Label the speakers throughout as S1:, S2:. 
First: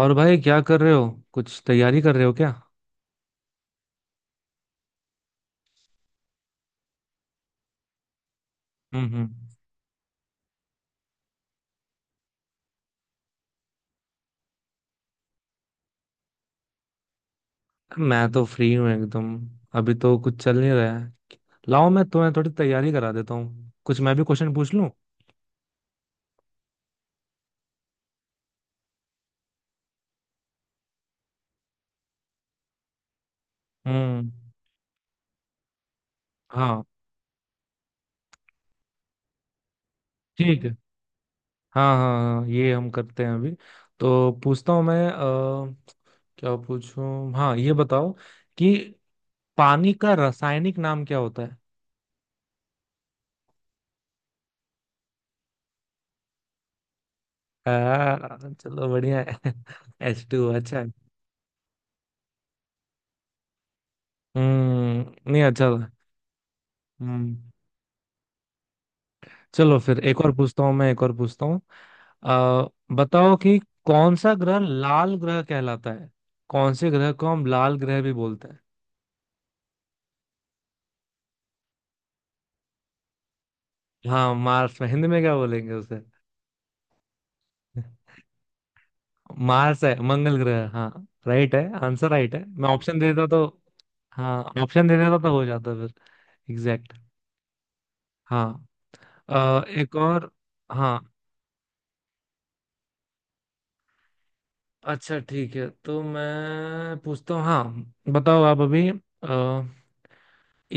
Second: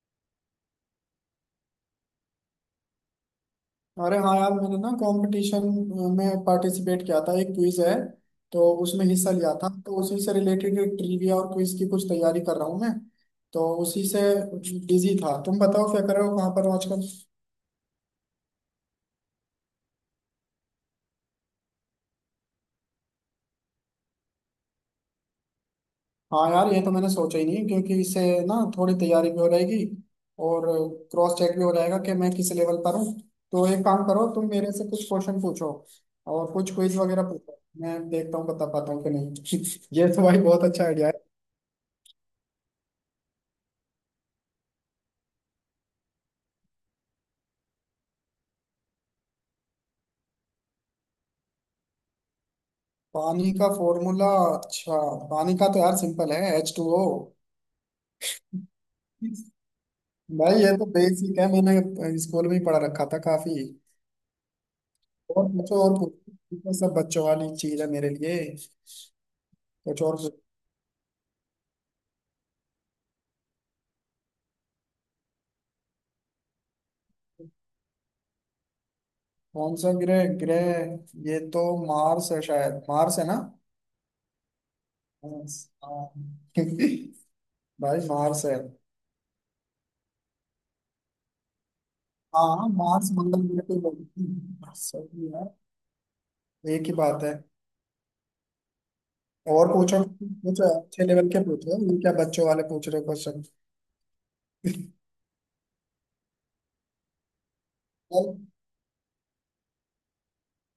S1: और भाई क्या कर रहे हो, कुछ तैयारी कर रहे हो क्या?
S2: अरे हाँ यार, मैंने ना कंपटीशन में पार्टिसिपेट किया था। एक क्विज है तो
S1: हम्म
S2: उसमें हिस्सा
S1: हम्म।
S2: लिया था, तो उसी से रिलेटेड ट्रिविया और क्विज की कुछ तैयारी कर रहा हूँ मैं। तो उसी से बिजी था। तुम बताओ क्या कर रहे हो, कहाँ पर हो आजकल?
S1: मैं तो फ्री हूँ एकदम। अभी तो कुछ चल नहीं रहा है। लाओ मैं तुम्हें थोड़ी तैयारी करा देता हूँ, कुछ मैं भी क्वेश्चन पूछ लूँ।
S2: हाँ यार, ये तो मैंने सोचा ही नहीं, क्योंकि इससे ना थोड़ी तैयारी भी हो जाएगी और क्रॉस चेक भी हो जाएगा कि मैं किस लेवल पर हूँ। तो एक काम करो,
S1: हम्म,
S2: तुम मेरे से कुछ क्वेश्चन पूछो और कुछ
S1: हाँ
S2: क्विज वगैरह पूछो। मैं देखता हूँ बता पाता हूँ कि नहीं। ये तो भाई
S1: ठीक
S2: बहुत
S1: है।
S2: अच्छा आइडिया।
S1: हाँ हाँ हाँ, ये हम करते हैं अभी। तो पूछता हूँ मैं क्या पूछूं? हाँ ये बताओ कि पानी का रासायनिक नाम क्या होता है?
S2: पानी का फॉर्मूला, अच्छा। पानी का तो यार सिंपल है, H2O।
S1: चलो बढ़िया है। एच टू,
S2: भाई ये
S1: अच्छा
S2: तो
S1: है।
S2: बेसिक है, मैंने स्कूल में ही पढ़ा रखा था काफी।
S1: नहीं,
S2: और
S1: अच्छा
S2: पूछो
S1: था।
S2: और पूछो, ये तो सब बच्चों
S1: हम्म
S2: वाली चीज है मेरे लिए।
S1: चलो फिर
S2: कुछ और
S1: एक और
S2: पूछो।
S1: पूछता हूँ मैं, एक और पूछता हूँ। आ बताओ कि कौन सा ग्रह लाल ग्रह कहलाता है, कौन से ग्रह को हम लाल ग्रह भी बोलते हैं?
S2: कौन सा ग्रह ग्रह, ये तो मार्स है, शायद मार्स है ना।
S1: हाँ, मार्स में हिंदी में क्या
S2: मार्स,
S1: बोलेंगे उसे?
S2: हाँ। भाई मार्स है।
S1: मार्स है मंगल ग्रह, हाँ। राइट है, आंसर राइट है। मैं
S2: हाँ
S1: ऑप्शन
S2: मार्स,
S1: दे देता तो।
S2: मंगल ग्रह पे बोलते
S1: हाँ,
S2: हैं।
S1: ऑप्शन दे देता
S2: सही
S1: तो हो
S2: है।
S1: जाता फिर।
S2: एक ही
S1: एग्जैक्ट।
S2: बात है।
S1: हाँ,
S2: और
S1: एक
S2: पूछो
S1: और।
S2: पूछो,
S1: हाँ
S2: अच्छे लेवल के पूछो, ये क्या बच्चों वाले पूछ रहे हो क्वेश्चन?
S1: अच्छा ठीक है, तो मैं पूछता हूँ, हाँ बताओ आप अभी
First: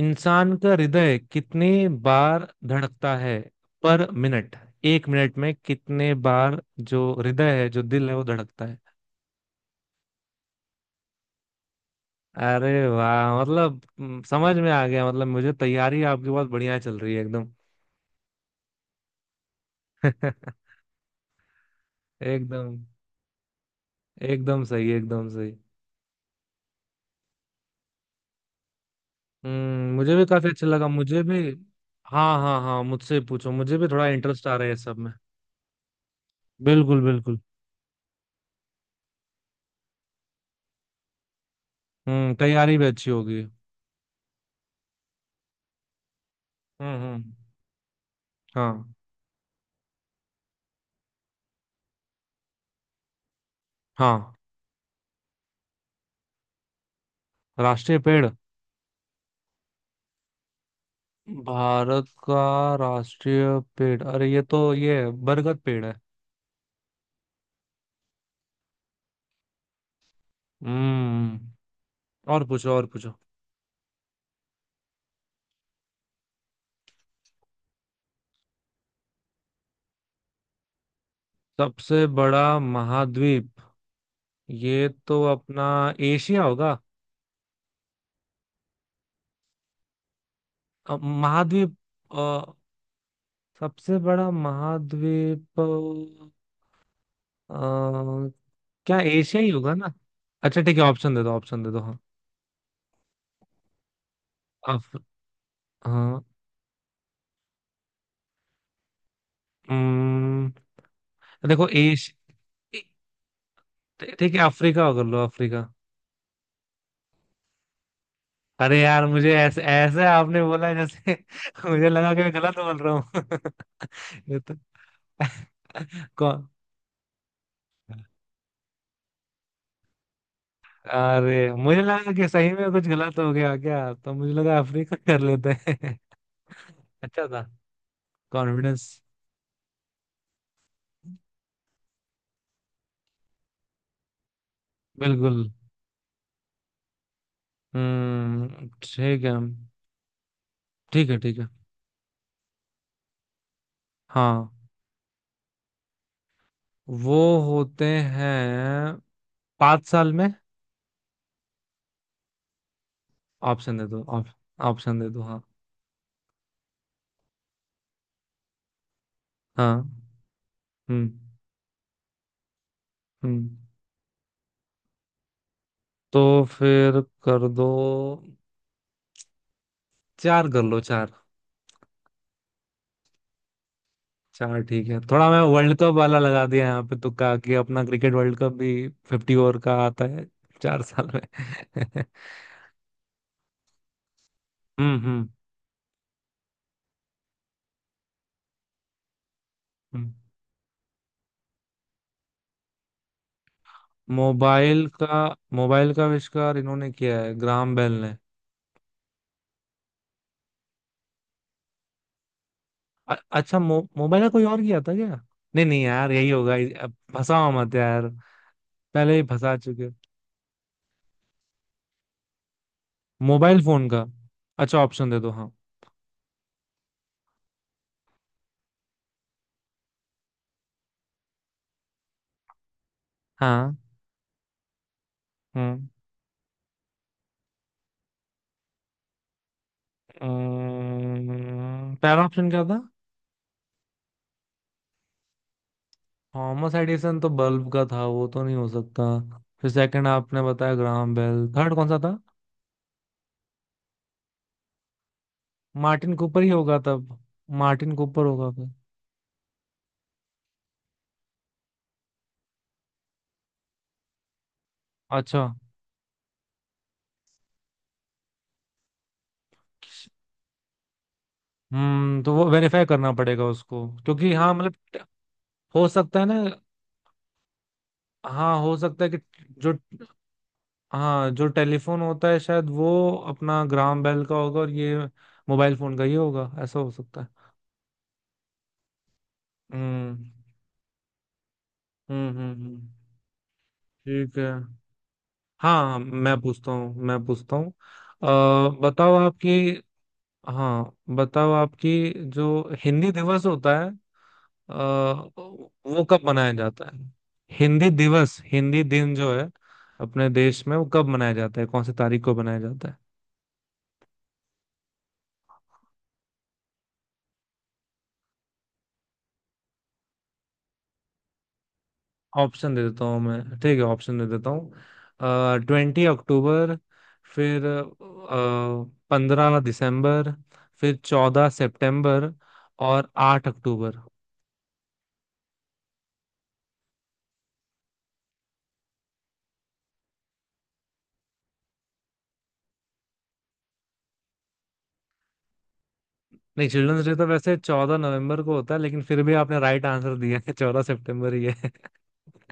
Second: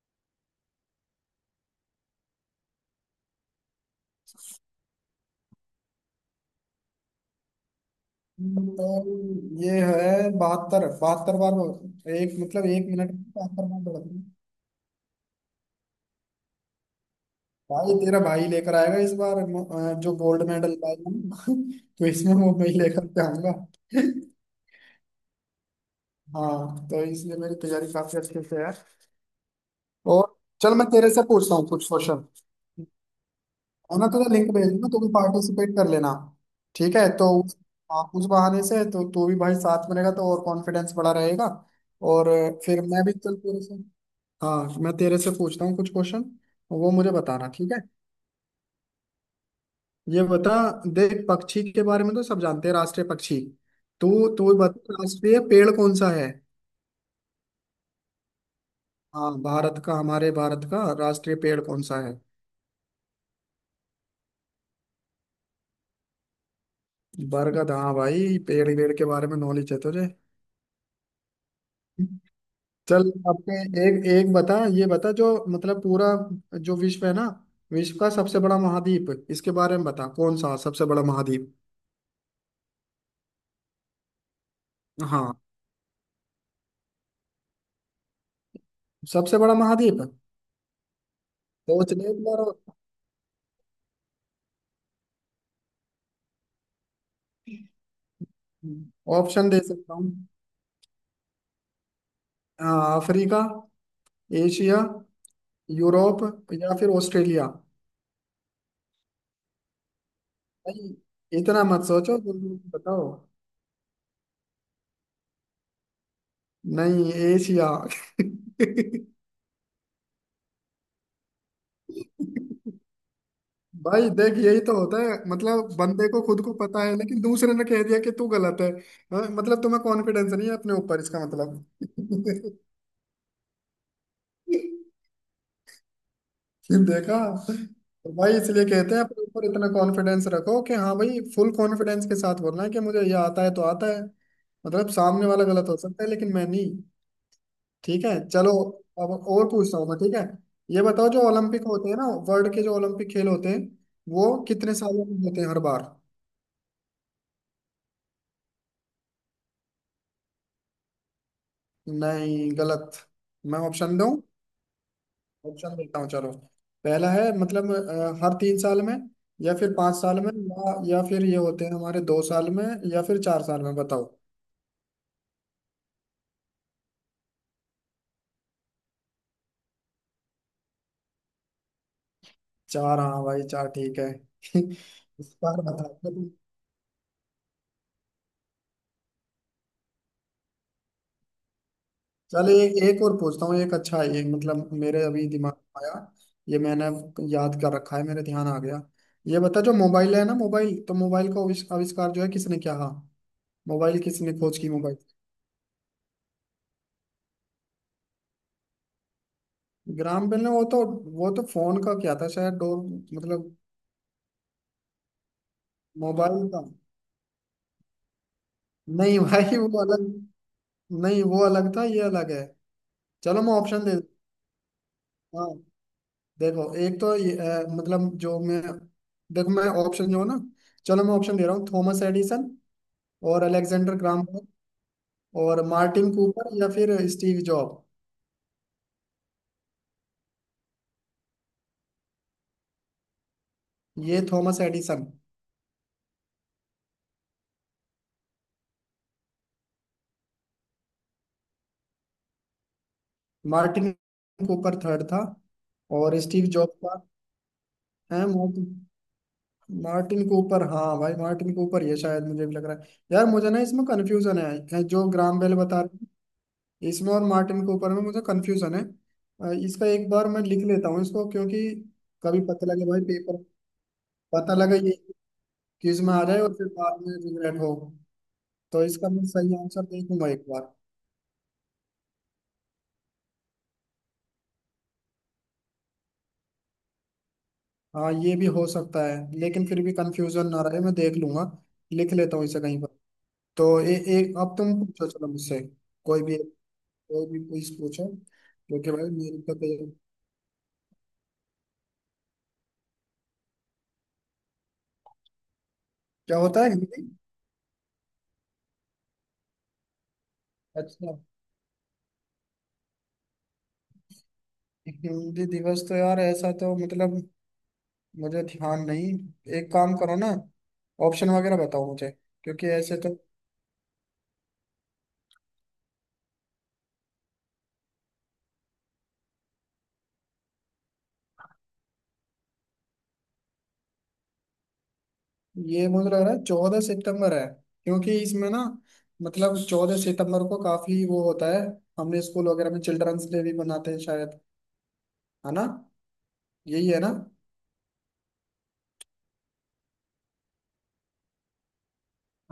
S1: इंसान का हृदय कितने बार धड़कता है पर मिनट? एक मिनट में कितने बार जो हृदय है, जो दिल है, वो धड़कता है?
S2: तो ये है बहत्तर, बहत्तर बार, एक मतलब एक
S1: अरे
S2: मिनट में
S1: वाह,
S2: 72 बार
S1: मतलब
S2: दौड़ती है।
S1: समझ में आ गया। मतलब मुझे तैयारी आपकी बहुत बढ़िया चल रही है एकदम।
S2: भाई तेरा भाई लेकर आएगा इस बार, जो गोल्ड मेडल लाएगा ना, तो इसमें वो मैं
S1: एकदम।
S2: ही लेकर के आऊंगा।
S1: एकदम सही, एकदम सही।
S2: हाँ, तो इसलिए मेरी तैयारी काफी अच्छे से है।
S1: मुझे भी
S2: और
S1: काफी अच्छा
S2: चल
S1: लगा,
S2: मैं तेरे
S1: मुझे
S2: से
S1: भी।
S2: पूछता हूँ कुछ क्वेश्चन।
S1: हाँ हाँ हाँ, मुझसे पूछो, मुझे भी
S2: है
S1: थोड़ा
S2: ना, तुझे
S1: इंटरेस्ट
S2: लिंक
S1: आ रहा
S2: भेज
S1: है इस
S2: दूंगा,
S1: सब
S2: तू भी
S1: में।
S2: पार्टिसिपेट कर लेना। ठीक
S1: बिल्कुल
S2: है तो
S1: बिल्कुल।
S2: उस, हाँ, उस बहाने से तो तू भी भाई साथ में रहेगा तो और कॉन्फिडेंस बढ़ा रहेगा। और
S1: तैयारी
S2: फिर
S1: भी
S2: मैं
S1: अच्छी
S2: भी चल
S1: होगी।
S2: तेरे से, हाँ मैं तेरे से पूछता हूँ कुछ क्वेश्चन। वो मुझे
S1: हम्म।
S2: बताना, ठीक है?
S1: हाँ
S2: ये बता, देख पक्षी के बारे में तो सब जानते हैं, राष्ट्रीय पक्षी। तू
S1: हाँ।
S2: तू बता, राष्ट्रीय पेड़ कौन सा है?
S1: राष्ट्रीय पेड़।
S2: हाँ भारत का, हमारे भारत का राष्ट्रीय पेड़ कौन सा
S1: भारत
S2: है?
S1: का राष्ट्रीय पेड़, अरे ये तो, ये बरगद पेड़ है।
S2: बरगद, हाँ भाई, पेड़ पेड़ के बारे में नॉलेज है तुझे।
S1: हम्म और पूछो और
S2: चल
S1: पूछो।
S2: अपने, एक एक बता, ये बता जो मतलब पूरा जो विश्व है ना, विश्व का सबसे बड़ा महाद्वीप, इसके बारे में बता, कौन सा सबसे बड़ा महाद्वीप?
S1: सबसे बड़ा महाद्वीप? ये तो
S2: हाँ।
S1: अपना एशिया होगा।
S2: सबसे बड़ा महाद्वीप,
S1: अब महाद्वीप
S2: सोच ले एक बार।
S1: अ, सबसे बड़ा महाद्वीप क्या एशिया ही
S2: ऑप्शन दे
S1: होगा ना?
S2: सकता हूँ?
S1: अच्छा ठीक है, ऑप्शन दे दो, ऑप्शन दे दो हाँ।
S2: अ, अफ्रीका, एशिया,
S1: अफ, हाँ।
S2: यूरोप, या फिर ऑस्ट्रेलिया।
S1: हम्म।
S2: नहीं, इतना
S1: देखो
S2: मत सोचो, जल्दी
S1: ए-
S2: बताओ।
S1: ठीक है, अफ्रीका कर लो, अफ्रीका।
S2: नहीं, एशिया।
S1: अरे यार, मुझे ऐसे ऐसे आपने बोला जैसे मुझे लगा कि मैं गलत बोल रहा हूँ।
S2: भाई देख,
S1: ये तो
S2: यही तो होता है, मतलब बंदे को खुद
S1: कौन
S2: को पता है, लेकिन दूसरे ने कह दिया कि तू गलत है, हाँ, मतलब तुम्हें कॉन्फिडेंस नहीं है अपने ऊपर, इसका
S1: अरे, मुझे लगा कि सही
S2: मतलब।
S1: में कुछ गलत हो गया क्या, तो मुझे लगा अफ्रीका कर लेते हैं।
S2: फिर देखा,
S1: अच्छा था।
S2: तो भाई इसलिए
S1: कॉन्फिडेंस।
S2: कहते हैं अपने ऊपर इतना कॉन्फिडेंस रखो कि हाँ भाई, फुल कॉन्फिडेंस के साथ बोलना है कि मुझे ये आता है तो आता है। मतलब सामने
S1: बिल्कुल।
S2: वाला गलत हो सकता है लेकिन मैं नहीं। ठीक है, चलो।
S1: हम्म,
S2: अब
S1: ठीक है।
S2: और पूछता हूँ मैं, ठीक है? ये
S1: ठीक
S2: बताओ,
S1: है,
S2: जो
S1: ठीक है,
S2: ओलंपिक होते हैं ना, वर्ल्ड के जो ओलंपिक खेल होते हैं, वो
S1: हाँ।
S2: कितने सालों में होते हैं हर बार?
S1: वो होते हैं 5 साल में।
S2: नहीं, गलत। मैं
S1: ऑप्शन दे
S2: ऑप्शन
S1: दो,
S2: दूं?
S1: ऑप्शन दे दो हाँ।
S2: ऑप्शन देता हूँ, चलो। पहला है मतलब हर 3 साल में, या फिर
S1: हाँ।
S2: 5 साल में, या
S1: हम्म
S2: फिर ये होते हैं हमारे 2 साल में, या फिर चार
S1: हम्म
S2: साल में, बताओ।
S1: तो फिर कर दो। चार कर लो, चार।
S2: चार, हाँ भाई चार, ठीक है।
S1: चार, ठीक है। थोड़ा
S2: इस
S1: मैं
S2: बार
S1: वर्ल्ड कप
S2: बताओ
S1: वाला
S2: तुम।
S1: लगा दिया यहाँ पे, तुक्का, कि अपना क्रिकेट वर्ल्ड कप भी 50 ओवर का आता है। 4 साल में।
S2: चलो एक एक और पूछता हूँ, एक अच्छा है ये, मतलब
S1: हम्म
S2: मेरे
S1: हम्म
S2: अभी दिमाग में आया। ये मैंने याद कर रखा है, मेरे ध्यान आ गया। ये बता, जो
S1: हम्म।
S2: मोबाइल है ना मोबाइल, तो मोबाइल का आविष्कार जो है किसने किया, हाँ? मोबाइल किसने खोज की,
S1: मोबाइल
S2: मोबाइल?
S1: का मोबाइल का आविष्कार इन्होंने किया है, ग्राहम बेल ने।
S2: ग्राम बेल ने, वो तो, वो तो फोन का क्या था शायद, डोर। मतलब
S1: अच्छा, मोबाइल का कोई और किया था क्या? नहीं नहीं यार, यही
S2: मोबाइल
S1: होगा।
S2: का,
S1: अब फंसाओ मत यार, पहले
S2: नहीं
S1: ही फंसा
S2: भाई वो
S1: चुके।
S2: अलग, नहीं वो अलग था, ये अलग है। चलो मैं
S1: मोबाइल
S2: ऑप्शन
S1: फोन
S2: दे,
S1: का। अच्छा ऑप्शन दे दो।
S2: हाँ। देखो एक तो ये, मतलब जो मैं, देखो मैं ऑप्शन जो है ना, चलो मैं ऑप्शन दे रहा हूँ। थॉमस एडिसन और
S1: हाँ।
S2: अलेक्जेंडर ग्राम बेल और
S1: हाँ,
S2: मार्टिन कूपर या फिर स्टीव जॉब।
S1: पहला ऑप्शन क्या था?
S2: ये थॉमस एडिसन,
S1: थॉमस एडिसन तो बल्ब का था, वो तो नहीं हो सकता। फिर सेकंड आपने बताया ग्राहम बेल, थर्ड कौन सा था?
S2: मार्टिन कूपर थर्ड था,
S1: मार्टिन
S2: और
S1: कूपर
S2: स्टीव
S1: ही
S2: जॉब
S1: होगा
S2: का
S1: तब। मार्टिन कूपर
S2: है।
S1: होगा
S2: मार्टिन,
S1: फिर।
S2: मार्टिन कूपर, हाँ भाई मार्टिन कूपर, ये शायद मुझे भी लग रहा है यार, मुझे ना इसमें कन्फ्यूजन है जो ग्राम
S1: अच्छा।
S2: बेल, बता, इसमें और मार्टिन कूपर में मुझे कंफ्यूजन है। इसका एक बार मैं लिख लेता हूँ इसको, क्योंकि
S1: तो
S2: कभी
S1: वो
S2: पता
S1: वेरीफाई
S2: लगे भाई
S1: करना
S2: पेपर,
S1: पड़ेगा उसको, क्योंकि, हाँ
S2: पता
S1: मतलब
S2: लगे ये
S1: हो
S2: क्विज में
S1: सकता
S2: आ
S1: है ना।
S2: जाए और फिर बाद में रिग्रेट हो।
S1: हाँ, हो
S2: तो
S1: सकता है
S2: इसका
S1: कि,
S2: मैं सही
S1: जो,
S2: आंसर देखूंगा एक बार।
S1: हाँ, जो टेलीफोन होता है शायद वो अपना ग्राहम बेल का होगा, और ये मोबाइल फोन का ही होगा, ऐसा हो सकता है।
S2: हाँ, ये भी हो सकता है लेकिन फिर भी
S1: हम्म
S2: कंफ्यूजन ना रहे, मैं देख लूंगा। लिख लेता हूँ इसे कहीं
S1: हम्म।
S2: पर। तो एक
S1: ठीक है।
S2: अब तुम पूछो चलो मुझसे।
S1: हाँ हाँ,
S2: कोई भी,
S1: मैं पूछता हूँ, मैं
S2: कोई भी
S1: पूछता हूँ।
S2: क्विज पूछो,
S1: अ,
S2: क्योंकि भाई
S1: बताओ
S2: मेरे
S1: आपकी,
S2: को तो।
S1: हाँ बताओ आपकी, जो हिंदी दिवस होता है वो कब
S2: क्या
S1: मनाया
S2: होता है
S1: जाता
S2: हिंदी?
S1: है? हिंदी दिवस, हिंदी दिन जो है अपने देश में, वो कब
S2: अच्छा,
S1: मनाया जाता है? कौन सी तारीख को मनाया जाता है?
S2: हिंदी दिवस तो यार ऐसा तो मतलब, मुझे ध्यान नहीं। एक काम करो ना, ऑप्शन वगैरह बताओ मुझे, क्योंकि
S1: ऑप्शन दे
S2: ऐसे
S1: देता
S2: तो।
S1: हूँ मैं, ठीक है, ऑप्शन दे देता हूँ। 20 अक्टूबर, फिर 15 दिसंबर, फिर 14 सितंबर, और 8 अक्टूबर।
S2: ये मुझे लग रहा है 14 सितंबर है, क्योंकि इसमें ना मतलब 14 सितंबर को काफी वो होता है। हमने स्कूल वगैरह में चिल्ड्रंस डे भी मनाते हैं शायद, है ना?
S1: नहीं,
S2: यही है
S1: चिल्ड्रंस
S2: ना।
S1: डे तो वैसे 14 नवंबर को होता है, लेकिन फिर भी आपने राइट आंसर दिया है। 14 सितंबर ही है।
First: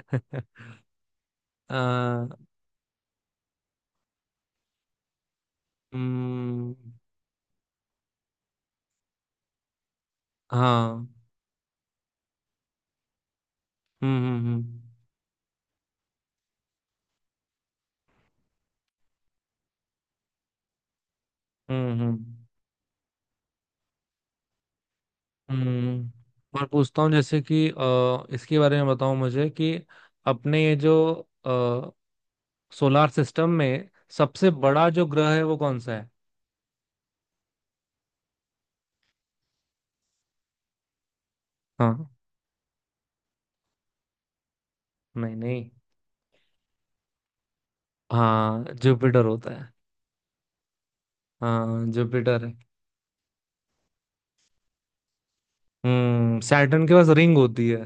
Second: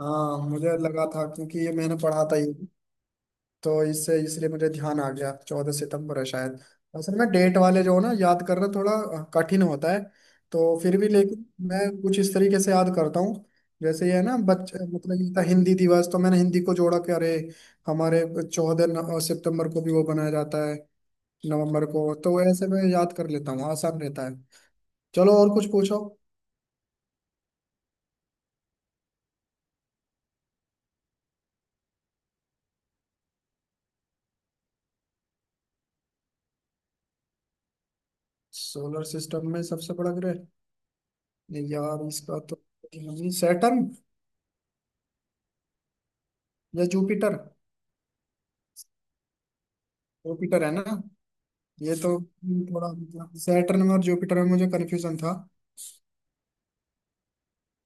S2: हाँ मुझे लगा था क्योंकि ये मैंने पढ़ा
S1: आ,
S2: था ये। तो इससे इसलिए मुझे ध्यान आ गया, 14 सितंबर है शायद।
S1: हम्म,
S2: असल में डेट वाले जो हो ना, याद करना थोड़ा कठिन होता है। तो फिर
S1: हाँ।
S2: भी लेकिन मैं कुछ इस तरीके से याद करता हूँ, जैसे ये
S1: हम्म
S2: है ना
S1: हम्म हम्म
S2: बच्चे, मतलब ये था हिंदी दिवस, तो मैंने हिंदी को जोड़ा कि अरे हमारे 14 सितंबर को भी वो बनाया जाता है। नवंबर
S1: हम्म
S2: को, तो
S1: हम्म।
S2: ऐसे मैं याद कर लेता हूँ, आसान रहता है। चलो और कुछ पूछो।
S1: हम्म। और पूछता हूँ जैसे कि इसके बारे में बताओ मुझे कि अपने ये जो अ, सोलार सिस्टम में सबसे बड़ा जो ग्रह है वो कौन सा है?
S2: सोलर सिस्टम में सबसे बड़ा ग्रह, नहीं यार
S1: हाँ।
S2: इसका तो सैटर्न
S1: नहीं नहीं।
S2: या जुपिटर।
S1: हाँ, जुपिटर होता है।
S2: जुपिटर है ना?
S1: हाँ
S2: ये तो
S1: जुपिटर है।
S2: थोड़ा मतलब, सैटर्न में और जुपिटर में मुझे कंफ्यूजन था।
S1: सैटर्न के पास रिंग होती है।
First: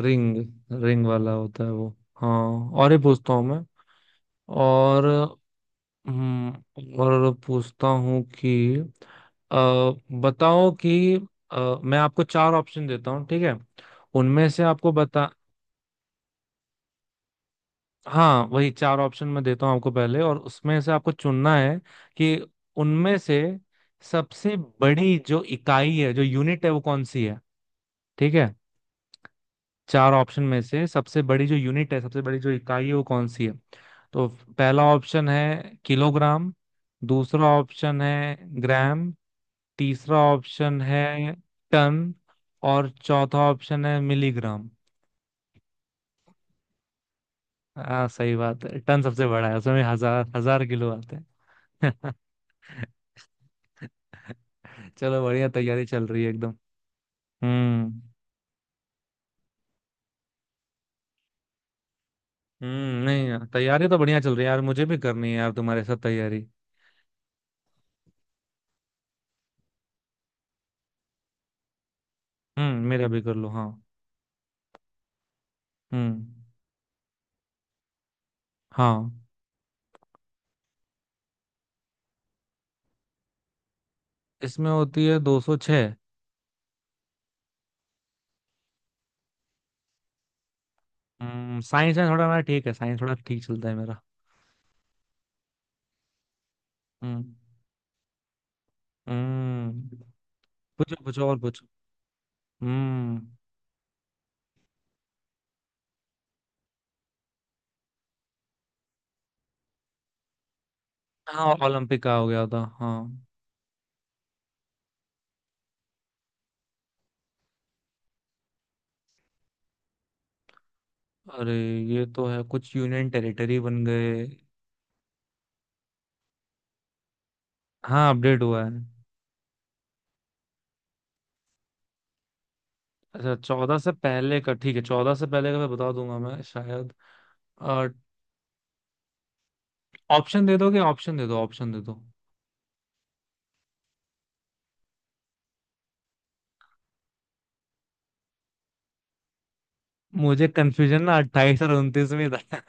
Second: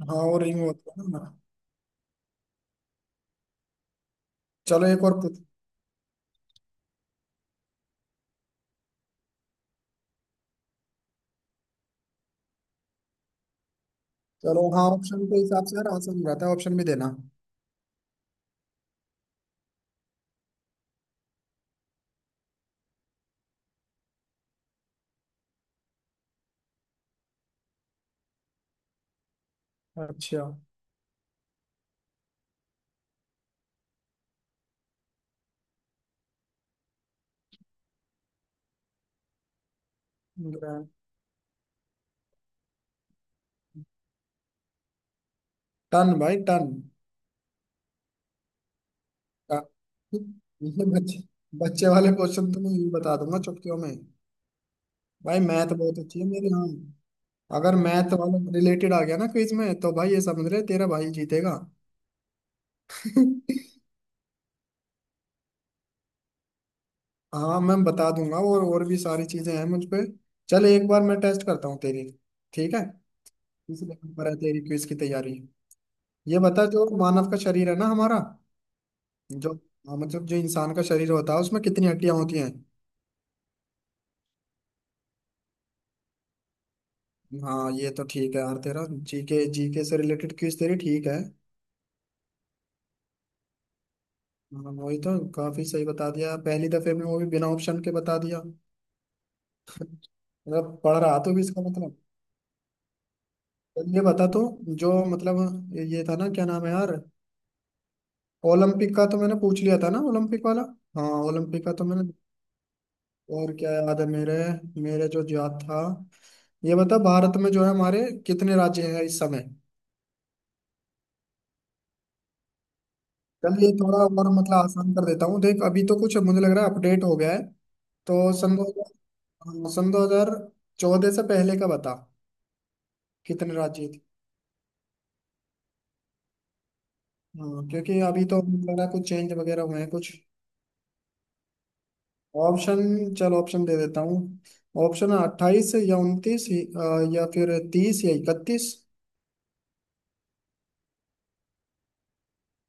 S2: हाँ हाँ,
S1: रिंग।
S2: और रिंग होता
S1: रिंग
S2: है ना।
S1: वाला होता है वो। हाँ। और ये पूछता हूँ मैं।
S2: चलो एक
S1: और
S2: और पूछ।
S1: हम्म, और पूछता हूँ कि अ, बताओ कि मैं आपको चार ऑप्शन देता हूँ, ठीक है, उनमें से
S2: चलो हाँ,
S1: आपको
S2: ऑप्शन
S1: बता,
S2: के हिसाब से यार आसान रहता है, ऑप्शन भी देना।
S1: हाँ वही, चार ऑप्शन मैं देता हूँ आपको पहले, और उसमें से आपको चुनना है कि उनमें से सबसे बड़ी जो इकाई है, जो यूनिट है, वो कौन सी है, ठीक है? चार
S2: अच्छा।
S1: ऑप्शन में से सबसे बड़ी जो यूनिट है, सबसे बड़ी जो इकाई है, वो कौन सी है? तो पहला ऑप्शन है किलोग्राम, दूसरा ऑप्शन है ग्राम, तीसरा ऑप्शन
S2: ग्रैंड।
S1: है टन, और चौथा ऑप्शन है मिलीग्राम।
S2: टन, भाई टन।
S1: हाँ सही बात है, टन सबसे बड़ा है,
S2: हाँ।
S1: उसमें हजार हजार
S2: ये
S1: किलो आते
S2: बच्चे, बच्चे वाले
S1: हैं।
S2: क्वेश्चन तो मैं यूं बता दूंगा चुटकियों में।
S1: चलो
S2: भाई
S1: बढ़िया,
S2: मैथ
S1: तैयारी
S2: बहुत
S1: चल
S2: अच्छी
S1: रही
S2: है
S1: है
S2: मेरी,
S1: एकदम।
S2: हाँ। अगर
S1: हम्म
S2: मैथ वाला रिलेटेड आ गया ना क्विज में, तो भाई ये समझ रहे, तेरा भाई जीतेगा।
S1: नहीं यार, तैयारी तो बढ़िया चल रही है यार, मुझे भी करनी है यार, तुम्हारे साथ तैयारी।
S2: हाँ मैं बता दूंगा, और भी सारी चीजें हैं मुझ पे। चल एक बार मैं टेस्ट करता हूँ तेरी, ठीक है?
S1: मेरा भी कर लो हाँ।
S2: इसलिए पर है तेरी क्विज की तैयारी। ये
S1: हम्म
S2: बता, जो मानव का शरीर है ना हमारा,
S1: हाँ,
S2: जो हाँ, मतलब जो इंसान का शरीर होता है, उसमें कितनी हड्डियां होती हैं?
S1: इसमें होती है 206।
S2: हाँ ये तो ठीक है यार, तेरा GK, GK से रिलेटेड क्विज तेरी ठीक है।
S1: साइंस में थोड़ा मेरा ठीक है, साइंस थोड़ा ठीक चलता है मेरा।
S2: हाँ, वही तो काफी सही बता दिया पहली दफे में, वो
S1: हम्म
S2: भी बिना ऑप्शन के बता दिया।
S1: हम्म
S2: मतलब
S1: पूछो
S2: पढ़ रहा
S1: पूछो
S2: तो
S1: और
S2: भी इसका
S1: पूछो।
S2: मतलब।
S1: हम्म
S2: तो ये बता तो, जो मतलब ये था ना, क्या नाम है यार, ओलंपिक का तो मैंने पूछ लिया था ना, ओलंपिक वाला। हाँ
S1: हाँ,
S2: ओलंपिक का तो
S1: ओलंपिक
S2: मैंने,
S1: का हो गया था, हाँ।
S2: और क्या याद है मेरे, मेरे जो याद था। ये बता, भारत में जो है हमारे, कितने राज्य हैं इस समय?
S1: अरे ये तो है, कुछ यूनियन टेरिटरी
S2: चल ये
S1: बन
S2: थोड़ा
S1: गए।
S2: और मतलब आसान कर देता हूँ, देख अभी तो कुछ मुझे लग रहा है अपडेट हो गया है।
S1: हाँ
S2: तो
S1: अपडेट हुआ है।
S2: सन 2014 से पहले का बता,
S1: अच्छा
S2: कितने
S1: चौदह
S2: राज्य
S1: से
S2: थे?
S1: पहले का, ठीक है, चौदह से पहले का मैं बता दूंगा मैं शायद।
S2: हाँ क्योंकि अभी तो मुझे लग रहा है कुछ चेंज वगैरह हुए हैं कुछ।
S1: ऑप्शन दे दोगे, ऑप्शन दे दो, ऑप्शन दे दो।
S2: ऑप्शन, चल ऑप्शन दे देता हूँ। ऑप्शन है 28 या 29, या फिर 30 या 31।
S1: मुझे कंफ्यूजन ना 28 और 29 में था,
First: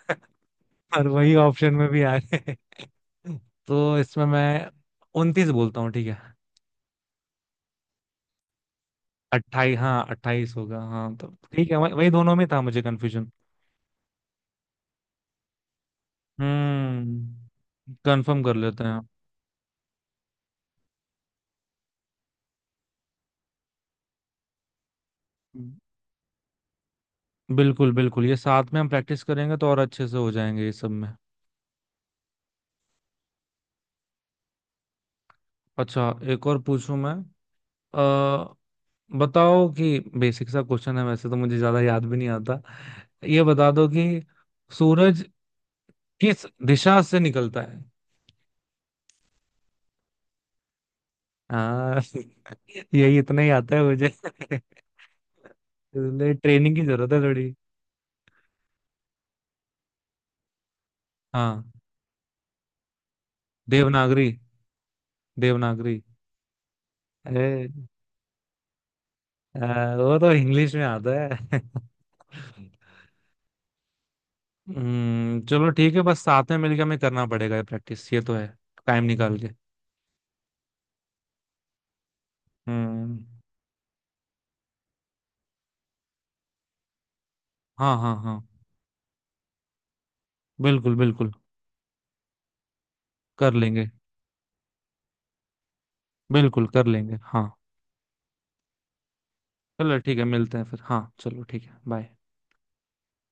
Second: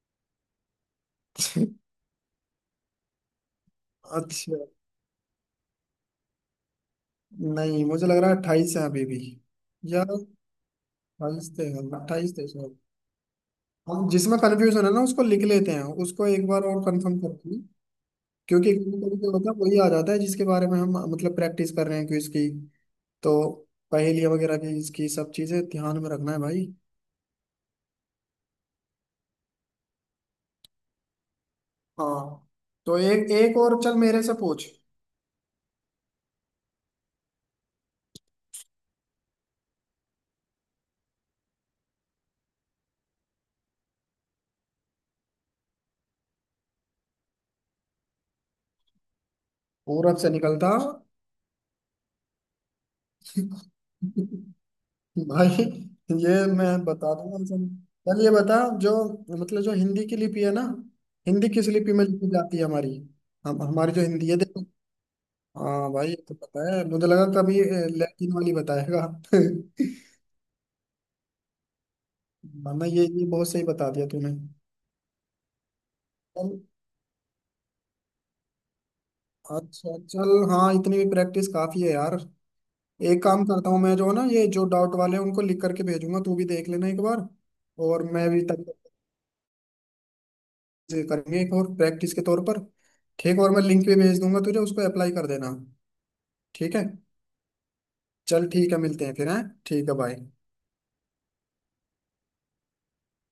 S1: और वही ऑप्शन में भी आ गए। तो इसमें
S2: अच्छा,
S1: मैं 29 बोलता हूँ ठीक है।
S2: नहीं मुझे लग रहा है 28 है अभी भी,
S1: 28,
S2: या
S1: हाँ 28 होगा हाँ, तो
S2: 28 थे।
S1: ठीक है, वही वही दोनों
S2: अट्ठाईस
S1: में
S2: थे।
S1: था मुझे कंफ्यूजन।
S2: हम जिसमें कंफ्यूजन है ना उसको लिख लेते हैं, उसको एक बार और कंफर्म करते हैं।
S1: कंफर्म कर
S2: क्योंकि
S1: लेते हैं।
S2: कभी कभी क्या होता है, वही आ जाता है जिसके बारे में हम मतलब प्रैक्टिस कर रहे हैं क्विज की। तो पहेलियाँ वगैरह की, इसकी सब चीजें ध्यान में रखना है भाई।
S1: बिल्कुल बिल्कुल, ये साथ में हम प्रैक्टिस करेंगे तो और अच्छे से हो जाएंगे ये सब में।
S2: हाँ तो एक एक और चल मेरे से पूछ।
S1: अच्छा एक और पूछूं मैं। अ बताओ कि बेसिक सा क्वेश्चन है, वैसे तो मुझे ज्यादा याद भी नहीं आता, ये बता दो कि सूरज किस दिशा से निकलता है।
S2: पूरब से निकलता।
S1: हाँ। यही इतना ही आता है मुझे।
S2: भाई
S1: इसलिए
S2: ये मैं
S1: ट्रेनिंग की जरूरत
S2: बता
S1: है
S2: दूंगा,
S1: थोड़ी।
S2: चल। चल ये बता, जो मतलब जो हिंदी की लिपि है ना, हिंदी
S1: हाँ।
S2: किस लिपि में लिखी जाती है हमारी? हम हमारी जो
S1: देवनागरी।
S2: हिंदी है देखो। हाँ
S1: देवनागरी।
S2: भाई ये तो पता है, मुझे लगा कभी
S1: अरे
S2: लैटिन वाली बताएगा।
S1: वो तो इंग्लिश में आता है।
S2: वरना ये, बहुत सही बता दिया तूने।
S1: चलो ठीक है, बस
S2: चल
S1: साथ में मिलकर हमें करना पड़ेगा ये प्रैक्टिस, ये तो है। टाइम निकाल के।
S2: अच्छा चल, हाँ इतनी भी प्रैक्टिस काफी है यार।
S1: हम्म
S2: एक काम करता हूँ मैं, जो ना ये जो डाउट वाले हैं उनको लिख करके भेजूंगा, तू भी देख लेना एक बार।
S1: हाँ
S2: और
S1: हाँ
S2: मैं भी
S1: हाँ,
S2: तब तक
S1: बिल्कुल
S2: से
S1: बिल्कुल
S2: करेंगे एक और प्रैक्टिस के तौर पर। ठीक, और
S1: कर
S2: मैं लिंक
S1: लेंगे,
S2: भी भेज दूंगा तुझे, उसको अप्लाई कर देना।
S1: बिल्कुल
S2: ठीक
S1: कर
S2: है,
S1: लेंगे हाँ।
S2: चल ठीक है मिलते हैं फिर हैं। ठीक है
S1: चलो ठीक है,
S2: बाय।
S1: मिलते हैं फिर हाँ, चलो ठीक है, बाय।